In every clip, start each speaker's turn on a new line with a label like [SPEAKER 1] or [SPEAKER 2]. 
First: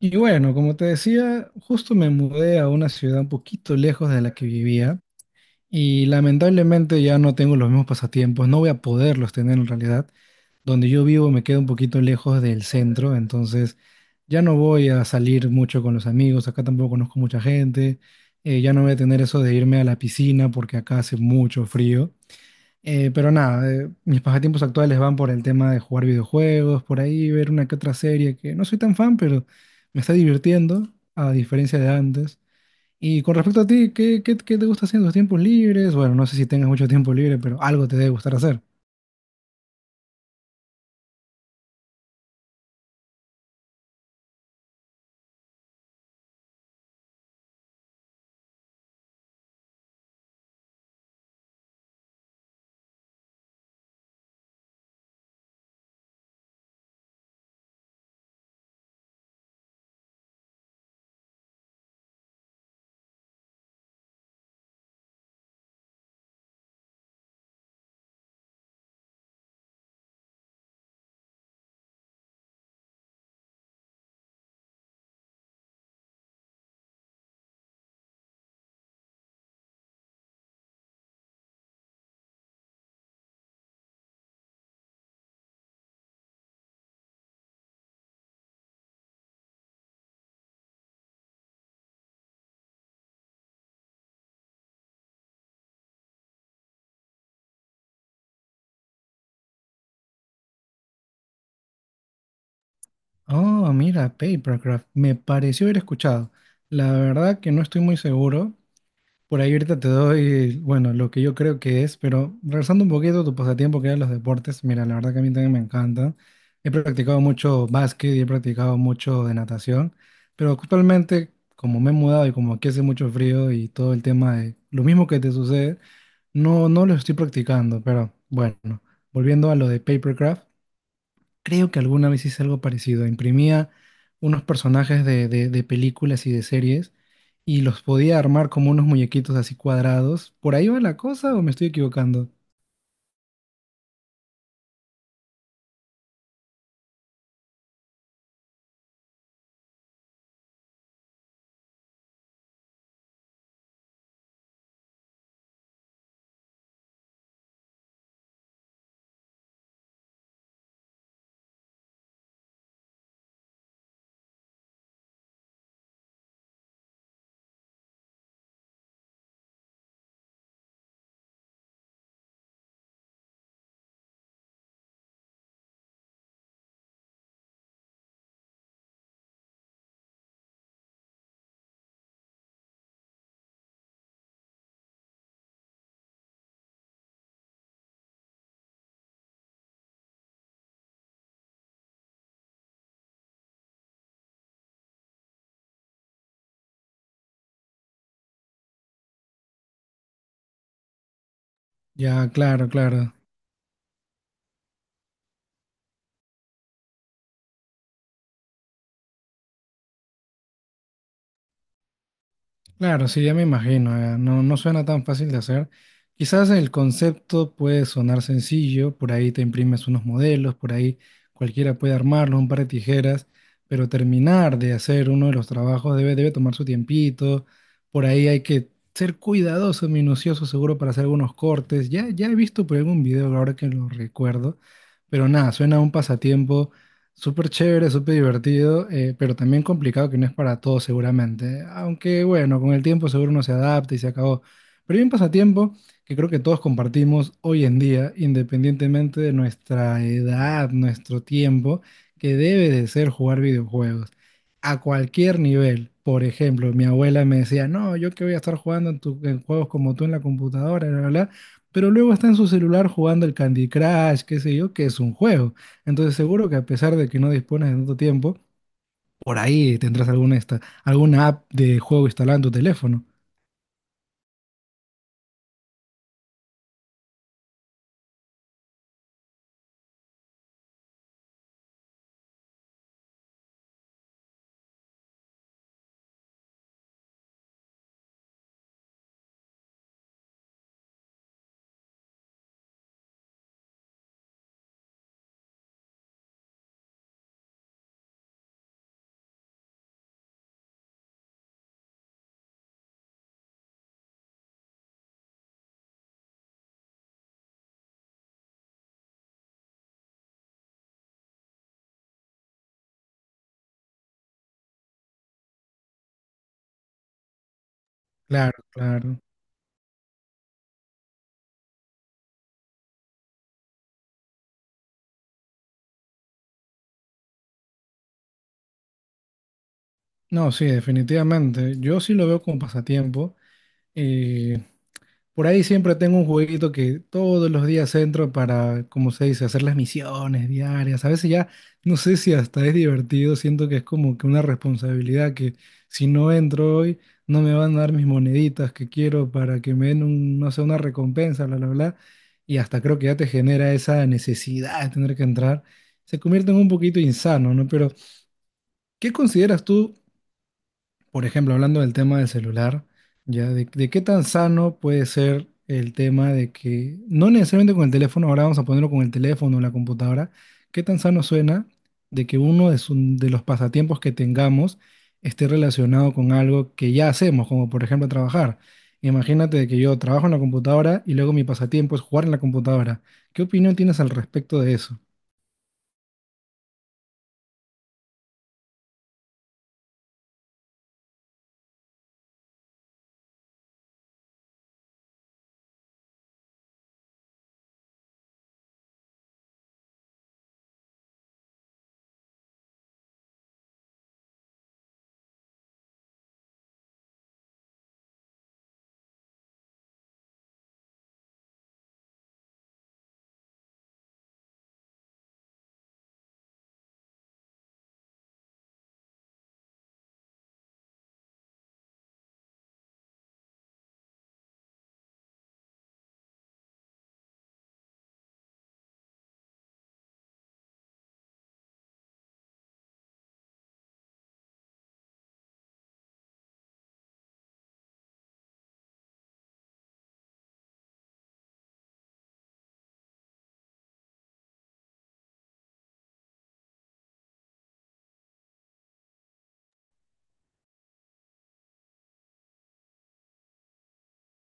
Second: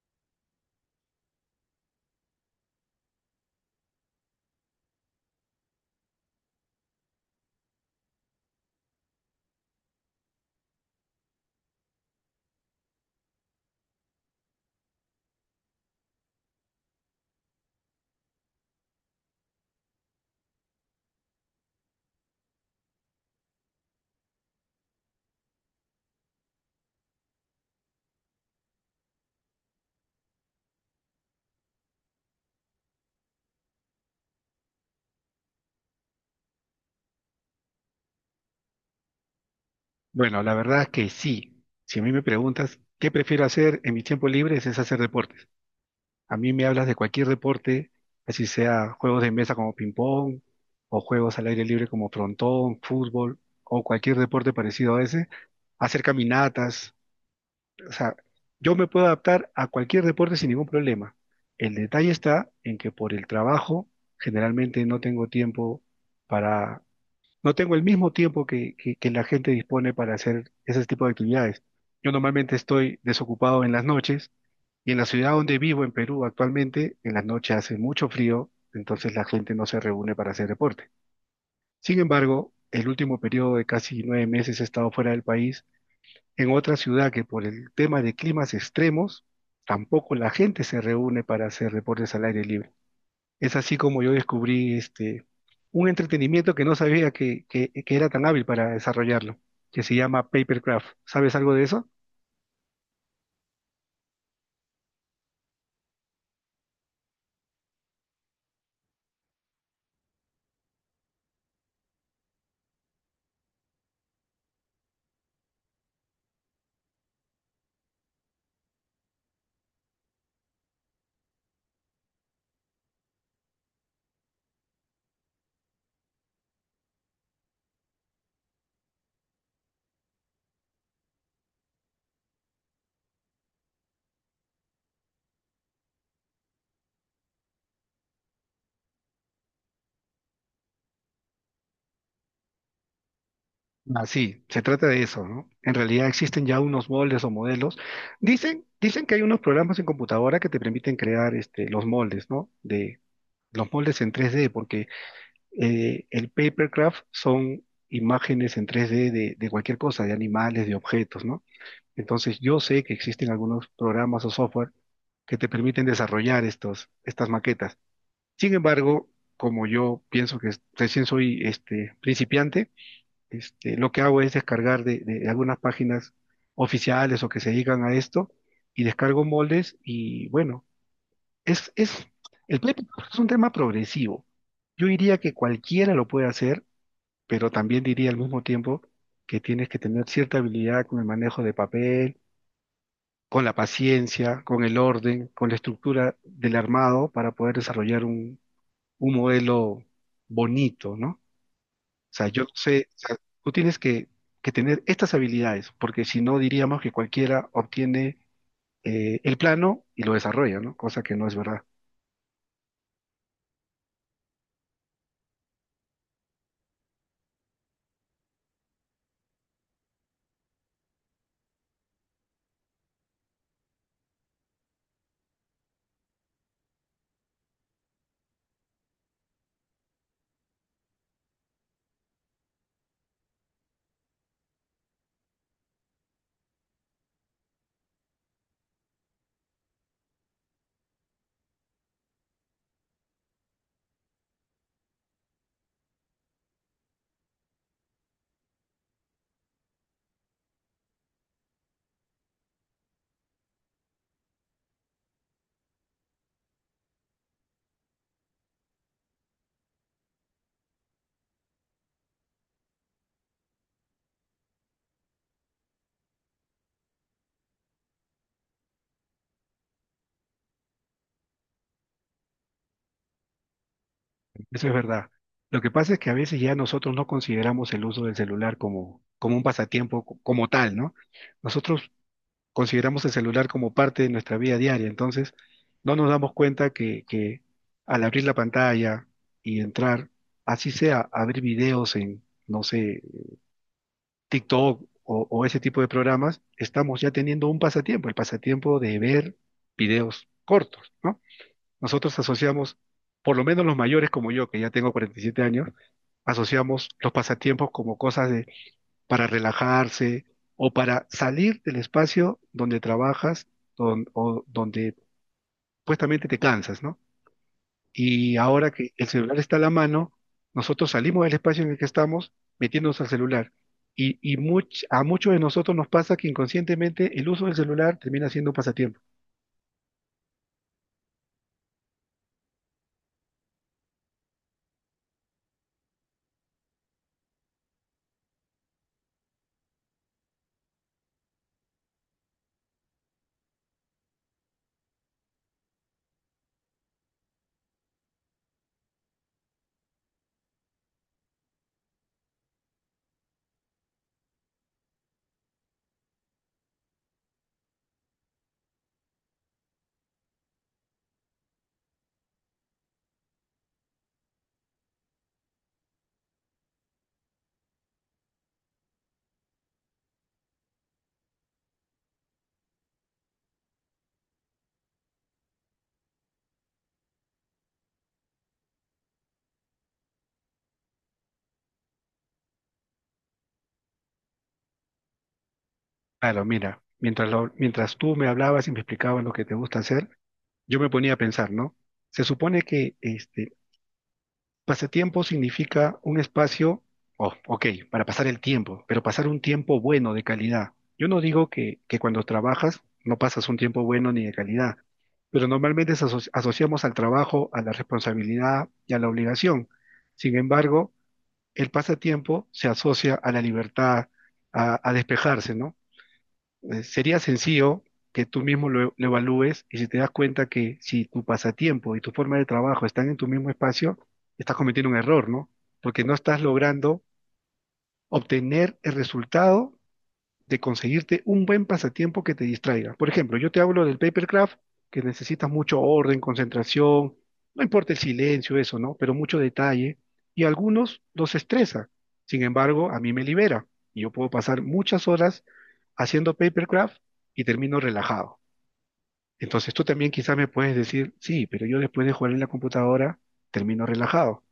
[SPEAKER 1] Y bueno, como te decía, justo me mudé a una ciudad un poquito lejos de la que vivía y lamentablemente ya no tengo los mismos pasatiempos, no voy a poderlos tener en realidad. Donde yo vivo me queda un poquito lejos del centro, entonces ya no voy a salir mucho con los amigos, acá tampoco conozco mucha gente, ya no voy a tener eso de irme a la piscina porque acá hace mucho frío. Pero nada, mis pasatiempos actuales van por el tema de jugar videojuegos, por ahí ver una que otra serie que no soy tan fan, pero me está divirtiendo, a diferencia de antes. Y con respecto a ti, ¿qué te gusta hacer en tus tiempos libres? Bueno, no sé si tengas mucho tiempo libre, pero algo te debe gustar hacer.
[SPEAKER 2] Bueno, la verdad que sí. Si a mí me preguntas qué prefiero hacer en mis tiempos libres es hacer deportes. A mí me hablas de cualquier deporte, así sea juegos de mesa como ping-pong o juegos al aire libre como frontón, fútbol o cualquier deporte parecido a ese, hacer caminatas. O sea, yo me puedo adaptar a cualquier deporte sin ningún problema. El detalle está en que por el trabajo generalmente no tengo tiempo para no tengo el mismo tiempo que la gente dispone para hacer ese tipo de actividades. Yo normalmente estoy desocupado en las noches y en la ciudad donde vivo, en Perú, actualmente, en las noches hace mucho frío, entonces la gente no se reúne para hacer deporte. Sin embargo, el último periodo de casi nueve meses he estado fuera del país, en otra ciudad que por el tema de climas extremos, tampoco la gente se reúne para hacer deportes al aire libre. Es así como yo descubrí un entretenimiento que no sabía que era tan hábil para desarrollarlo, que se llama Papercraft. ¿Sabes algo de eso?
[SPEAKER 1] Oh, mira, Papercraft, me pareció haber escuchado. La verdad que no estoy muy seguro. Por ahí ahorita te doy, bueno, lo que yo creo que es, pero regresando un poquito a tu pasatiempo que eran los deportes, mira, la verdad que a mí también me encanta. He practicado mucho básquet y he practicado mucho de natación, pero actualmente, como me he mudado y como aquí hace mucho frío y todo el tema de lo mismo que te sucede, no lo estoy practicando, pero bueno, volviendo a lo de Papercraft. Creo que alguna vez hice algo parecido. Imprimía unos personajes de películas y de series y los podía armar como unos muñequitos así cuadrados. ¿Por ahí va la cosa o me estoy equivocando?
[SPEAKER 2] Ah, sí, se trata de eso, ¿no? En realidad existen ya unos moldes o modelos. Dicen que hay unos programas en computadora que te permiten crear los moldes, ¿no? De los moldes en 3D, porque el papercraft son imágenes en 3D de cualquier cosa, de animales, de objetos, ¿no? Entonces, yo sé que existen algunos programas o software que te permiten desarrollar estos, estas maquetas. Sin embargo, como yo pienso recién soy principiante, lo que hago es descargar de algunas páginas oficiales o que se dedican a esto y descargo moldes y bueno, es, es, el PlayStation es un tema progresivo. Yo diría que cualquiera lo puede hacer, pero también diría al mismo tiempo que tienes que tener cierta habilidad con el manejo de papel, con la paciencia, con el orden, con la estructura del armado para poder desarrollar un modelo bonito, ¿no? O sea,
[SPEAKER 1] Ya,
[SPEAKER 2] yo no
[SPEAKER 1] claro,
[SPEAKER 2] sé, o
[SPEAKER 1] claro.
[SPEAKER 2] sea, tú tienes que tener estas habilidades, porque si no diríamos que cualquiera obtiene el plano y lo desarrolla, ¿no? Cosa que no es verdad.
[SPEAKER 1] Claro, sí, ya me imagino, no, no suena tan fácil de hacer. Quizás el concepto puede sonar sencillo, por ahí te imprimes unos modelos, por ahí cualquiera puede armarlo, un par de tijeras, pero terminar de hacer uno de los trabajos debe tomar su tiempito, por ahí hay que ser cuidadoso, minucioso, seguro para hacer algunos cortes. Ya he visto por algún video ahora que lo recuerdo, pero nada, suena a un pasatiempo. Súper chévere, súper divertido, pero también complicado que no es para todos seguramente. Aunque bueno, con el tiempo seguro uno se adapta y se acabó. Pero hay un pasatiempo que creo que todos compartimos hoy en día, independientemente de nuestra edad, nuestro tiempo, que debe de ser jugar videojuegos. A cualquier nivel. Por ejemplo, mi abuela me decía: "No, yo que voy a estar jugando en, en juegos como tú en la computadora, bla, bla, bla". Pero luego está en su celular jugando el Candy Crush, qué sé yo, que es un juego. Entonces seguro que a pesar de que no dispones de tanto tiempo, por ahí tendrás alguna, esta, alguna app de juego instalada en tu teléfono.
[SPEAKER 2] Eso es verdad. Lo que pasa es que a veces ya nosotros no consideramos el uso del celular como, como un pasatiempo como tal, ¿no? Nosotros consideramos el celular como parte de nuestra vida diaria, entonces no nos damos cuenta que al abrir la pantalla y entrar, así sea, abrir videos en, no sé, TikTok o ese tipo de programas, estamos ya teniendo un pasatiempo, el pasatiempo de ver videos cortos, ¿no? Nosotros asociamos, por lo menos los mayores como yo, que ya tengo 47 años, asociamos los pasatiempos como cosas de para relajarse o para salir del espacio donde trabajas o donde supuestamente te cansas, ¿no? Y
[SPEAKER 1] Claro,
[SPEAKER 2] ahora que el
[SPEAKER 1] claro.
[SPEAKER 2] celular está a la mano, nosotros salimos del espacio en el que estamos metiéndonos al celular. A muchos de nosotros nos pasa que inconscientemente el uso del celular termina siendo un pasatiempo.
[SPEAKER 1] No, sí, definitivamente. Yo sí lo veo como pasatiempo. Eh, Por ahí siempre tengo un jueguito que todos los días entro para, como se dice, hacer las misiones diarias. A veces ya no sé si hasta es divertido, siento que es como que una responsabilidad que si no entro hoy no me van a dar mis moneditas que quiero para que me den un, no sé, una recompensa, bla, bla, bla. Y hasta creo que ya te genera esa necesidad de tener que entrar. Se convierte en un poquito insano, ¿no? Pero, ¿qué consideras tú? Por ejemplo, hablando del tema del celular, ya de qué tan sano puede ser el tema de que, no necesariamente con el teléfono, ahora vamos a ponerlo con el teléfono o la computadora, qué tan sano suena de que uno de, de los pasatiempos que tengamos esté relacionado con algo que ya hacemos, como por ejemplo trabajar. Imagínate de que yo trabajo en la computadora y luego mi pasatiempo es jugar en la computadora. ¿Qué opinión tienes al respecto de eso?
[SPEAKER 2] Claro, mira, mientras tú me hablabas y me explicabas lo que te gusta hacer, yo me ponía a pensar, ¿no? Se supone que pasatiempo significa un espacio, oh, ok, para pasar el tiempo, pero pasar un tiempo bueno de calidad. Yo no digo que cuando trabajas no pasas un tiempo bueno ni de calidad, pero normalmente asociamos al trabajo, a la responsabilidad y a la obligación. Sin embargo, el pasatiempo se asocia a la libertad, a despejarse, ¿no? Sería sencillo que tú mismo lo evalúes y si te das cuenta que si tu pasatiempo y tu forma de trabajo están en tu mismo espacio, estás cometiendo un error, ¿no? Porque no estás logrando obtener el resultado de conseguirte un buen pasatiempo que te distraiga. Por ejemplo, yo te hablo del papercraft, que necesitas mucho orden, concentración, no importa el silencio, eso, ¿no? Pero mucho detalle. Y a algunos los estresa. Sin embargo, a mí me libera. Y yo puedo pasar muchas horas haciendo papercraft y termino relajado. Entonces tú también quizás me puedes decir, sí, pero yo después de jugar en la computadora termino relajado.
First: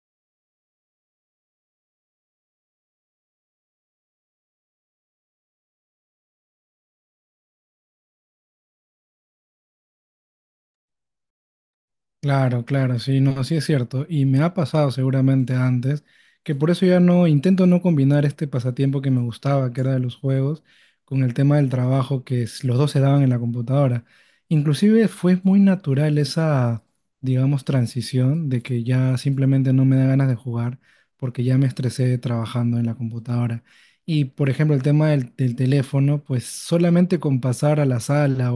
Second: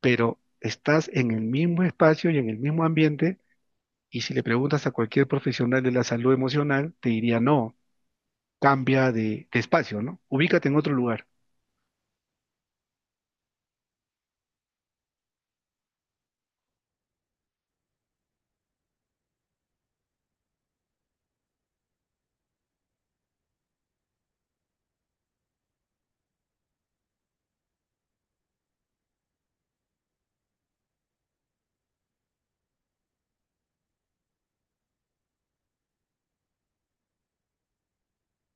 [SPEAKER 2] Pero estás en el mismo espacio y en el mismo ambiente y si le preguntas a cualquier profesional de la salud emocional, te diría no, cambia de espacio, ¿no? Ubícate en otro lugar,
[SPEAKER 1] Claro, claro, sí, no, sí es cierto. Y me ha pasado seguramente antes, que por eso ya no intento no combinar este pasatiempo que me gustaba, que era de los juegos, con el tema del trabajo que los dos se daban en la computadora. Inclusive fue muy natural esa, digamos, transición de que ya simplemente no me da ganas de jugar porque ya me estresé trabajando en la computadora. Y por ejemplo, el tema del teléfono, pues solamente con pasar a la sala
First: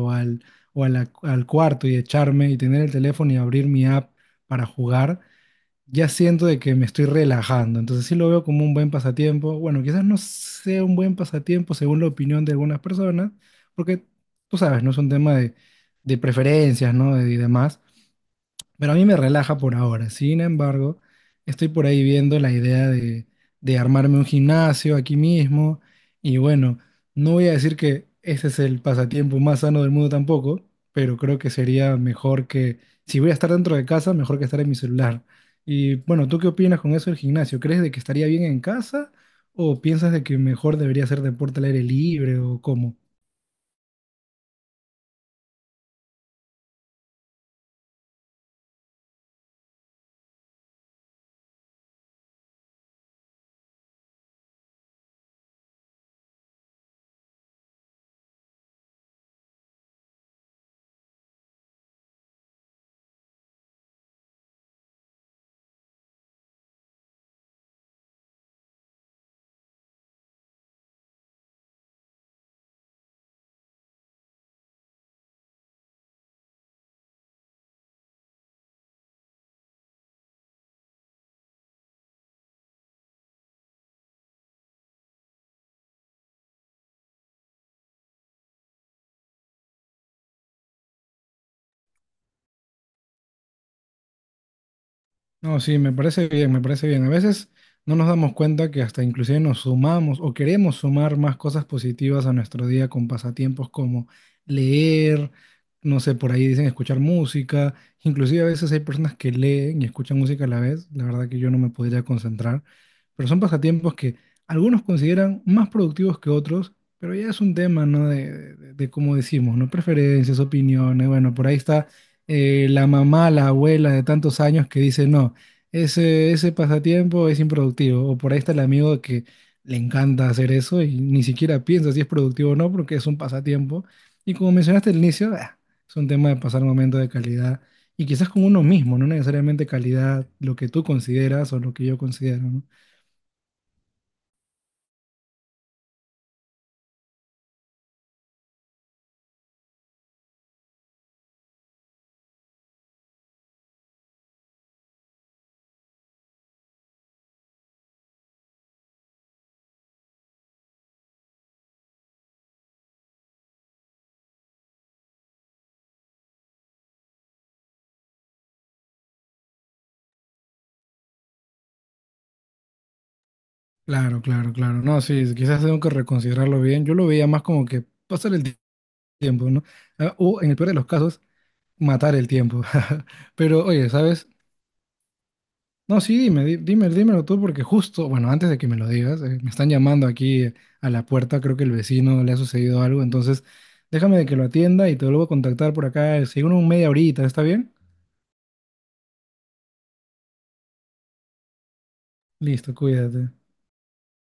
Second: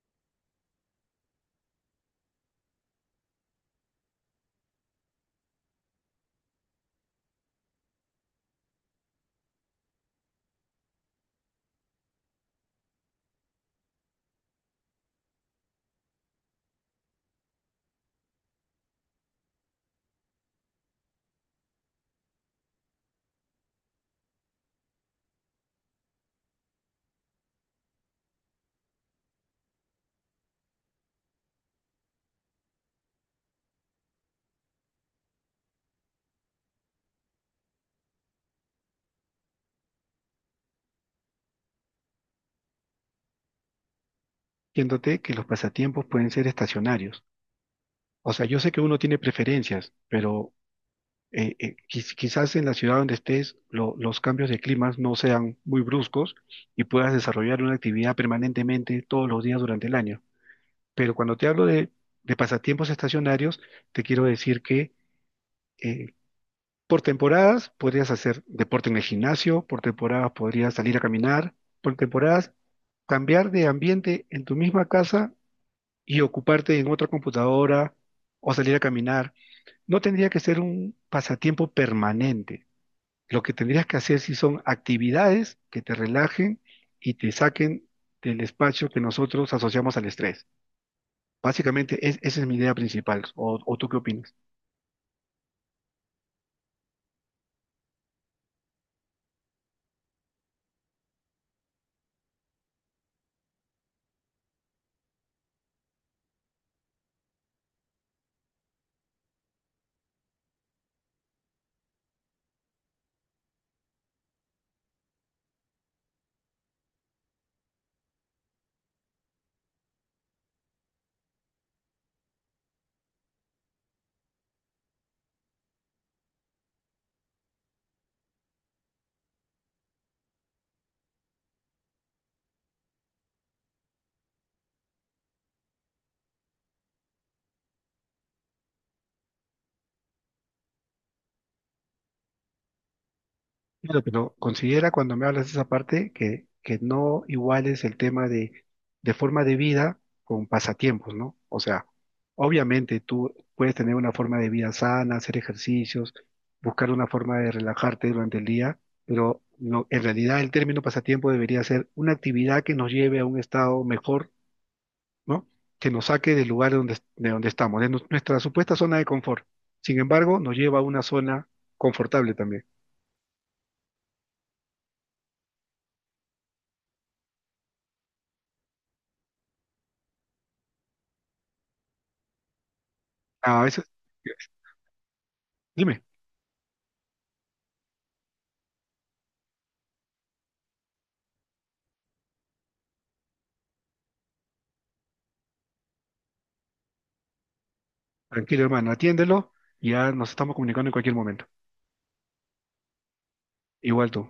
[SPEAKER 1] o a al cuarto y echarme y tener el teléfono y abrir mi app para jugar, ya siento de que me estoy relajando. Entonces sí lo veo como un buen pasatiempo. Bueno, quizás no sea un buen pasatiempo según la opinión de algunas personas, porque tú sabes, no es un tema de preferencias, ¿no? De- y demás. Pero a mí me relaja por ahora. Sin embargo, estoy por ahí viendo la idea de armarme un gimnasio aquí mismo. Y bueno, no voy a decir que ese es el pasatiempo más sano del mundo tampoco, pero creo que sería mejor que, si voy a estar dentro de casa, mejor que estar en mi celular. Y bueno, ¿tú qué opinas con eso del gimnasio? ¿Crees de que estaría bien en casa o piensas de que mejor debería hacer deporte al aire libre o cómo?
[SPEAKER 2] diciéndote que los pasatiempos pueden ser estacionarios. O sea, yo sé que uno tiene preferencias, pero quizás en la ciudad donde estés los cambios de climas no sean muy bruscos y puedas desarrollar una actividad permanentemente todos los días durante el año. Pero cuando te hablo de pasatiempos estacionarios, te quiero decir que eh, por temporadas podrías hacer deporte en el gimnasio, por temporadas podrías salir a caminar, por temporadas cambiar de ambiente en tu misma casa y ocuparte en otra computadora o salir a caminar. No tendría que ser un pasatiempo permanente. Lo que tendrías que hacer si son actividades que te relajen y te saquen del espacio que nosotros asociamos al estrés. Básicamente esa es mi idea principal. O tú qué opinas?
[SPEAKER 1] No, sí, me parece bien, me parece bien. A veces no nos damos cuenta que hasta inclusive nos sumamos o queremos sumar más cosas positivas a nuestro día con pasatiempos como leer, no sé, por ahí dicen escuchar música. Inclusive a veces hay personas que leen y escuchan música a la vez. La verdad que yo no me podría concentrar, pero son pasatiempos que algunos consideran más productivos que otros, pero ya es un tema, ¿no? De cómo decimos, ¿no? Preferencias, opiniones. Bueno, por ahí está la mamá, la abuela de tantos años que dice, no. Ese pasatiempo es improductivo. O por ahí está el amigo que le encanta hacer eso y ni siquiera piensa si es productivo o no, porque es un pasatiempo. Y como mencionaste al inicio, ah, es un tema de pasar momentos de calidad y quizás con uno mismo, no necesariamente calidad, lo que tú consideras o lo que yo considero, ¿no?
[SPEAKER 2] Claro, pero considera cuando me hablas de esa parte que no iguales el tema de forma de vida con pasatiempos, ¿no? O sea, obviamente tú puedes tener una forma de vida sana, hacer ejercicios, buscar una forma de relajarte durante el día, pero en realidad el término pasatiempo debería ser una actividad que nos lleve a un estado mejor, ¿no? Que nos saque del lugar donde, de donde estamos, de nuestra supuesta zona de confort. Sin embargo, nos lleva a una zona confortable también.
[SPEAKER 1] Claro, claro, claro. No, sí, quizás tengo que reconsiderarlo bien. Yo lo veía más como que pasar el tiempo, ¿no? Ah, o en el peor de los casos, matar el tiempo.
[SPEAKER 2] A
[SPEAKER 1] Pero
[SPEAKER 2] veces,
[SPEAKER 1] oye, ¿sabes? No,
[SPEAKER 2] dime.
[SPEAKER 1] sí, dime, dime, dímelo tú, porque justo, bueno, antes de que me lo digas, me están llamando aquí a la puerta, creo que el vecino le ha sucedido algo, entonces déjame de que lo atienda y te vuelvo a contactar por acá, según un media horita, ¿está bien?
[SPEAKER 2] Tranquilo, hermano, atiéndelo. Ya nos estamos comunicando en cualquier momento.
[SPEAKER 1] Listo, cuídate.
[SPEAKER 2] Igual tú.